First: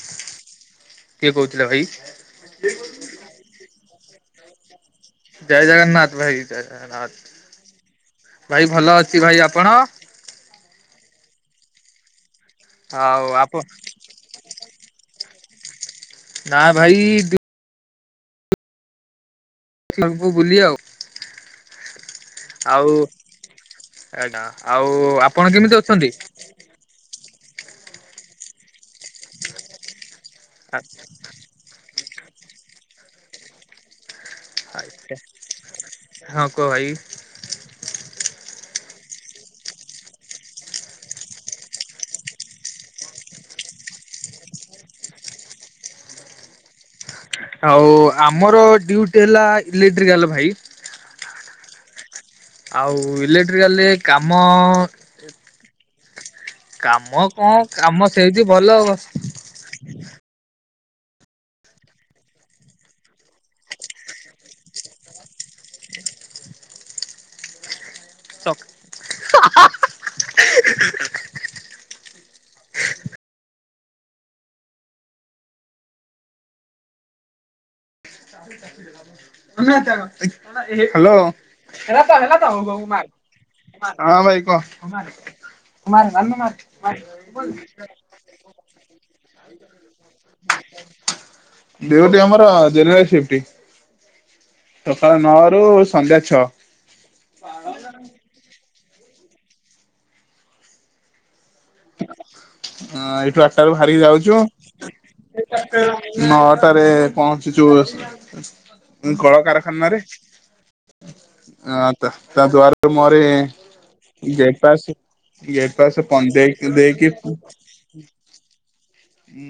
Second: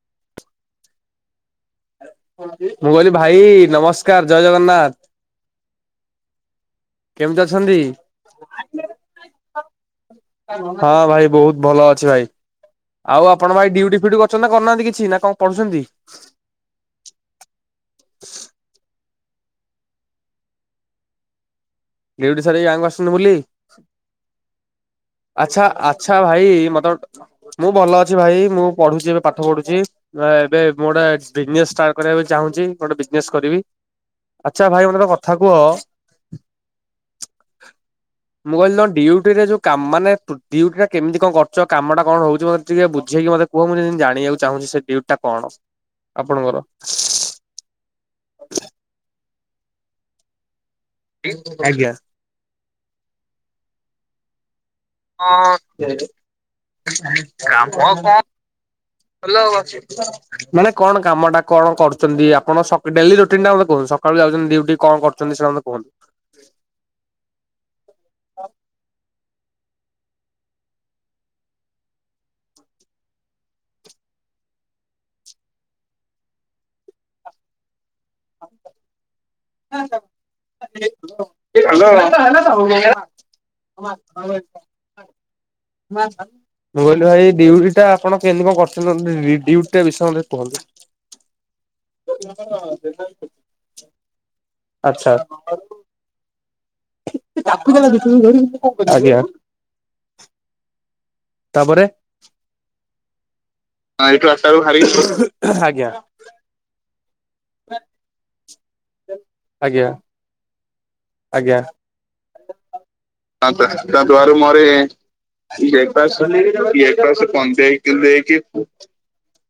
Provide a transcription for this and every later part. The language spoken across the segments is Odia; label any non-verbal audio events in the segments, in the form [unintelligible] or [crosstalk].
କିଏ କହୁଥିଲେ ଭାଇ? ମୁଁ କହିଲି ଭାଇ ନମସ୍କାର, ଜୟ ଜଗନ୍ନାଥ। ଜୟ ଜଗନ୍ନାଥ ଭାଇ, ଜୟ ଜଗନ୍ନାଥ କେମିତି ଅଛନ୍ତି? ଭାଇ, ଭଲ ଅଛି ଭାଇ, ଆପଣ? ହଁ ଭାଇ ବହୁତ ଭଲ ଅଛି ଭାଇ, ଆଉ ଆପଣ ଭାଇ ଡ଼ିଉଟି ଫିଉଟି? କରୁଚନ୍ତି ନା କରୁନାହାନ୍ତି କିଛି, ନା କଣ ପଢୁଛନ୍ତି? ନା ଭାଇ ବୁ ବୁଲି ଆଉ ଡ୍ୟୁଟି ସାରିକି ଗାଁ କୁ ଆଉ ଆସିଛନ୍ତି ବୁଲି? ଆଜ୍ଞା ଆଉ ଆପଣ ଆଚ୍ଛା କେମିତି ଅଛନ୍ତି? ଆଚ୍ଛା ଭାଇ ମତେ ଗୋଟେ ମୁଁ ଭଲ ଅଛି ଭାଇ। ମୁଁ ପଢୁଚି ଏବେ ପାଠ ପଢୁଚି। ଏବେ ମୁଁ ଗୋଟେ ବିଜିନେସ ଷ୍ଟାର୍ଟ କରିବାକୁ ଚାହୁଁଚି। ଗୋଟେ ବିଜନେସ୍ କରିବି। ଆଚ୍ଛା ଭାଇ ମୋତେ କଥା କୁହ ହଁ କୁହ ଭାଇ। [inaudible] ମୁଁ କହିଲି ତମ ଡିଉଟି ରେ ଯୋଉ କା ମାନେ ଡିଉଟି କେମିତି କଣ କରୁଚ, କାମ ଟା କଣ ହଉଚି ମତେ ଟିକେ ବୁଝେଇକି ମତେ କୁହ ମୁଁ ଯେମିତି ଜାଣିବାକୁ ଚାହୁଁଛି ସେ ଡ୍ୟୁଟି ଟା କଣ ଆପଣଙ୍କର? ଆଉ ଆମର ଡ୍ୟୁଟିବହେଲା ଇଲେକ୍ଟ୍ରିକାଲ ଭାଇ। [unintelligible] ଆଜ୍ଞା। ଆଉ ଇଲେକ୍ଟ୍ରିକାଲ ରେ କାମ ହଁ। କାମ କାମ କଣ ସେମିତି ଭଲ ଭଲ ଅଛି। [unintelligible] ମାନେ କଣ କାମ ଟା କଣ କରୁଛନ୍ତି, ଆପଣ ଡେଲି ରୁଟିନ ଟା ମତେ କୁହନ୍ତୁ ସକାଳୁ ଯାଉଛନ୍ତି ଡିଉଟି କଣ କରୁଛନ୍ତି? ଛନ୍ତି ସେଟା ମତେ କୁହନ୍ତୁ? Hello [unintelligible] [unintelligible] hello. ହଁ ଭାଇ କହ? ମୁଁ କହିଲି ଭାଇ ଡ୍ୟୁଟି ଟା ଆପଣ କେମତି କଣ କରୁଛନ୍ତି? ଡ୍ୟୁଟି ଟା ବିଷୟରେ। [unintelligible] ଡ୍ୟୁଟି ଆମର ଜେନେରାଲ ସିପ୍ଟୀ। ଆଚ୍ଛା ସକାଳ ନଅରୁୁ ସନ୍ଧ୍ୟା ଛଅ। [unintelligible] ଆଜ୍ଞା। ତାପରେ ଅ ଏଇଠୁ ଆଠଟାରୁୁ ବାହାରିକି ହଁ ଏଇଠୁ ଯାଉଚୁ ଆଠଟା ବେଳକୁ ବାହାରିକି ଆଜ୍ଞା ନଅଟାରେ ପହଞ୍ଚୁଚୁ ଆଜ୍ଞା କଳକାରଖାନାରେ। ଆଜ୍ଞା। ଆ ତା ଦ୍ୱାର ମୁହଁ ରେ ତା ଦ୍ଵାରା ମୋର ଗେଟପାସ ଗେଟପାସ। ବ୍ରେକଫାଷ୍ଟ [unintelligible] ଦେଇକି ବ୍ରେକଫାଷ୍ଟ ଦେଇକି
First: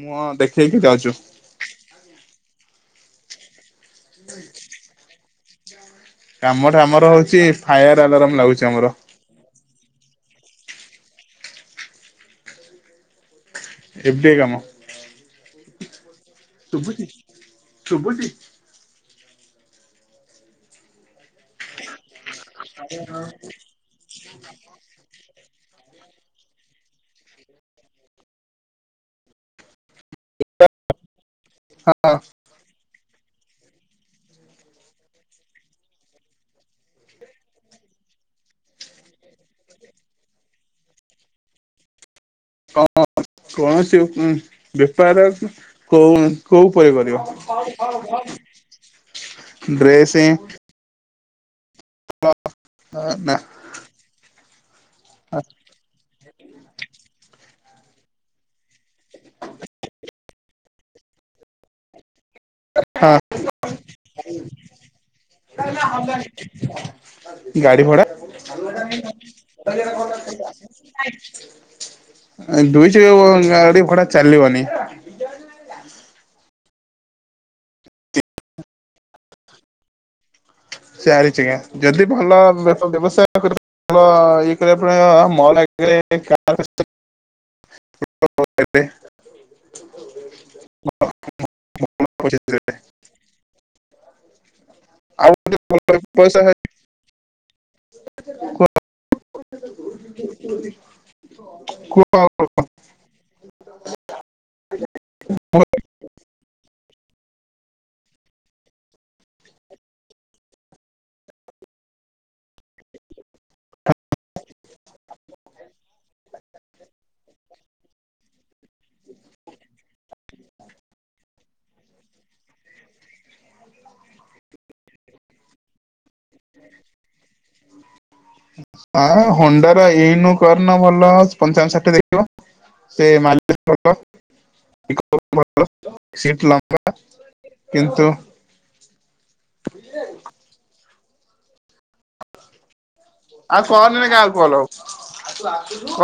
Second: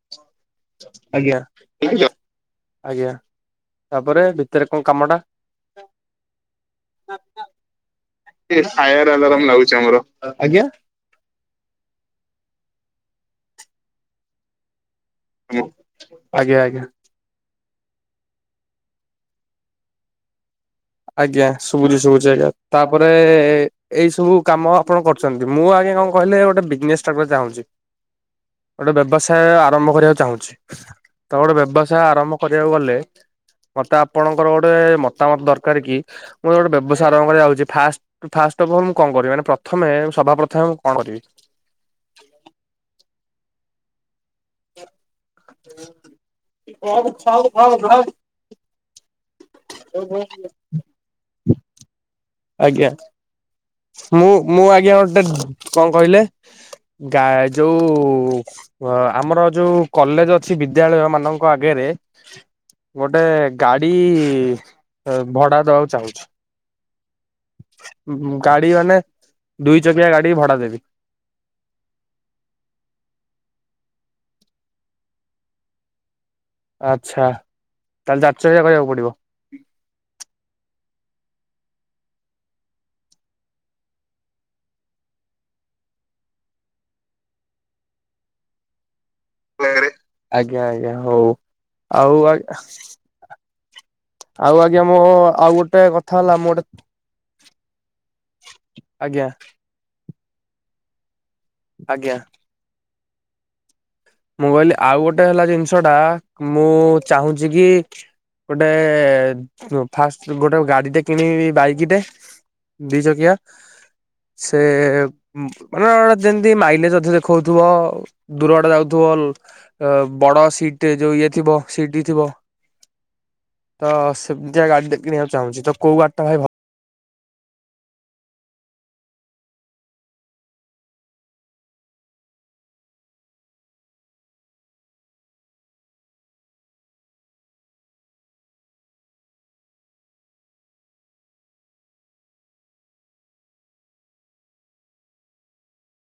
ମୁଁ ଦେଖେଇକି ଯାଉଚୁ। ଆଜ୍ଞା। ଆଜ୍ଞା। ତାପରେ ଭିତରେ କଣ କାମ ଟା? କାମଟା ଆମର ହଉଚି ଫାୟାର ଆଲାରାମ ଲାଗୁଛି ଆମର ଫାୟାର ଆଲାରାମ ଲାଗୁଛି ଆମର। ଆଜ୍ଞା। ଏମିତିଆ କାମ। [unintelligible] ଶୁଭୁଚି ଶୁଭୁଚି? ଆଜ୍ଞା। ଶୁଭୁଛି ଶୁଭୁଛି ଆଜ୍ଞା। ତାପରେ ଏଇ ସବୁ କାମ ଆପଣ କରୁ। ମୁଁ ଆଜ୍ଞା କଣ କହିଲେ ଗୋଟେ ବିଜନେସ୍ ଟାଇପ୍ ର ଚାହୁଁଚି। ଗୋଟେ ବ୍ୟବସାୟ ଆରମ୍ଭ କରିବାକୁ ଚାହୁଁଚି। ତ ଗୋଟେ ବ୍ୟବସାୟ ଆରମ୍ଭ କରିବାକୁ ଗଲେ, ମତେ ଆପଣଙ୍କର ଗୋଟେ ମତାମତ ଦର କାର କି, ମୋର ଗୋଟେ ବ୍ୟବସାୟା ଆରମ୍ଭ କରିବାକୁ ଯାଉଚି। ଫାଷ୍ଟ ଫାଷ୍ଟ ଅଫ୍ ଅଲ୍ ମୁଁ କଣ କରିବି? ମାନେ ପ୍ରଥମେ ସଭା ପ୍ରଥମେ ମୁଁ କଣ କରିବି? [unintelligible] କୌଣସି ବେପାର କଉଁ କୋଉଁ ଉପରେ କରିବ? ଡ୍ରେସ। ଆଜ୍ଞା। ନା ମୁଁ ମୁଁ ଆଜ୍ଞା ଗୋଟେ, କଣ କହିଲେ? ଗା ଯୋଉ ଆମର ଯୋଉ କଲେଜ ଅଛି ବିଦ୍ୟାଳୟ ମାନଙ୍କ ଆଗରେ ଗୋଟେ ଗାଡି ଭଡା ଦବାକୁ ଚାହୁଁଚି। ଗାଡି ଭଡା? ଗାଡି ମାନେ ଦୁଇ ଚକିଆ ଗାଡି ଭଡା ଦେବି ଦୁଇ ଚକିଆ ଗାଡି ଭଡା ଚାଲିବନି। ଆଚ୍ଛା। ତାହେଲେ ଚାରି ଚକିଆ କରିବାକୁ ପଡିବ। ଚାରି ଚକିଆ। ଯଦି ଭଲ ବ୍ୟବସାୟ କରି [unintelligible] ଆଜ୍ଞା ଆଜ୍ଞା ହଉ ଆଉ ଆ ପଚିଶରେ ଆଉ ଆଜ୍ଞା ମୋ ଆଉ ଗୋଟେ କଥା ହେଲା ମୁଁ ଗୋଟେ ଆଜ୍ଞା। କୁହ ଆଜ୍ଞା ଆଉ। ମୁଁ କହିଲି ଆଉ ଗୋଟେ ହେଲା ଜିନିଷଟା ମୁଁ ଚାହୁଁଚି କି ଗୋଟେ ଫୁ ଫାଷ୍ଟ ଗୋଟେ ଗାଡିଟେ କିଣିବି ବାଇକ୍ ଟେ। ଦି ଚକିଆ। ହା। ସେ ଉଁ ମାନେ ଗୋଟେ ଯେମିତି ମାଇଲେଜ ଅ ଦେଖଉଥିବ ଦୂର ବାଟ ଯାଉ ଥିବ ଲ ଅ ବଡ ସିଟେ ଯୋଉ ଇଏ ଥିବ ସିଟ ଥିବ। ତ ସେମିତିଆ ଗାଡି ଟେ କିଣିବାକୁ ଚାହୁଁଚି ତ କୋଉ ଗାଡି ଟା ଭାଇ ଭଲ୍ ଆଁ ହଣ୍ଡାର ଇନୁ କରୁନା ଭଲ ପଞ୍ଚାବନ ଷାଠିଏ ଦେଖେଇବ। ସେ ମାଲିକ୍ ର। ପିକପ୍ ଭଲ ସିଟ ଲମ୍ୱା କିନ୍ତୁ ହୁଏ ଆଉ କହନି ରେ କାହାକୁ ଭଲ।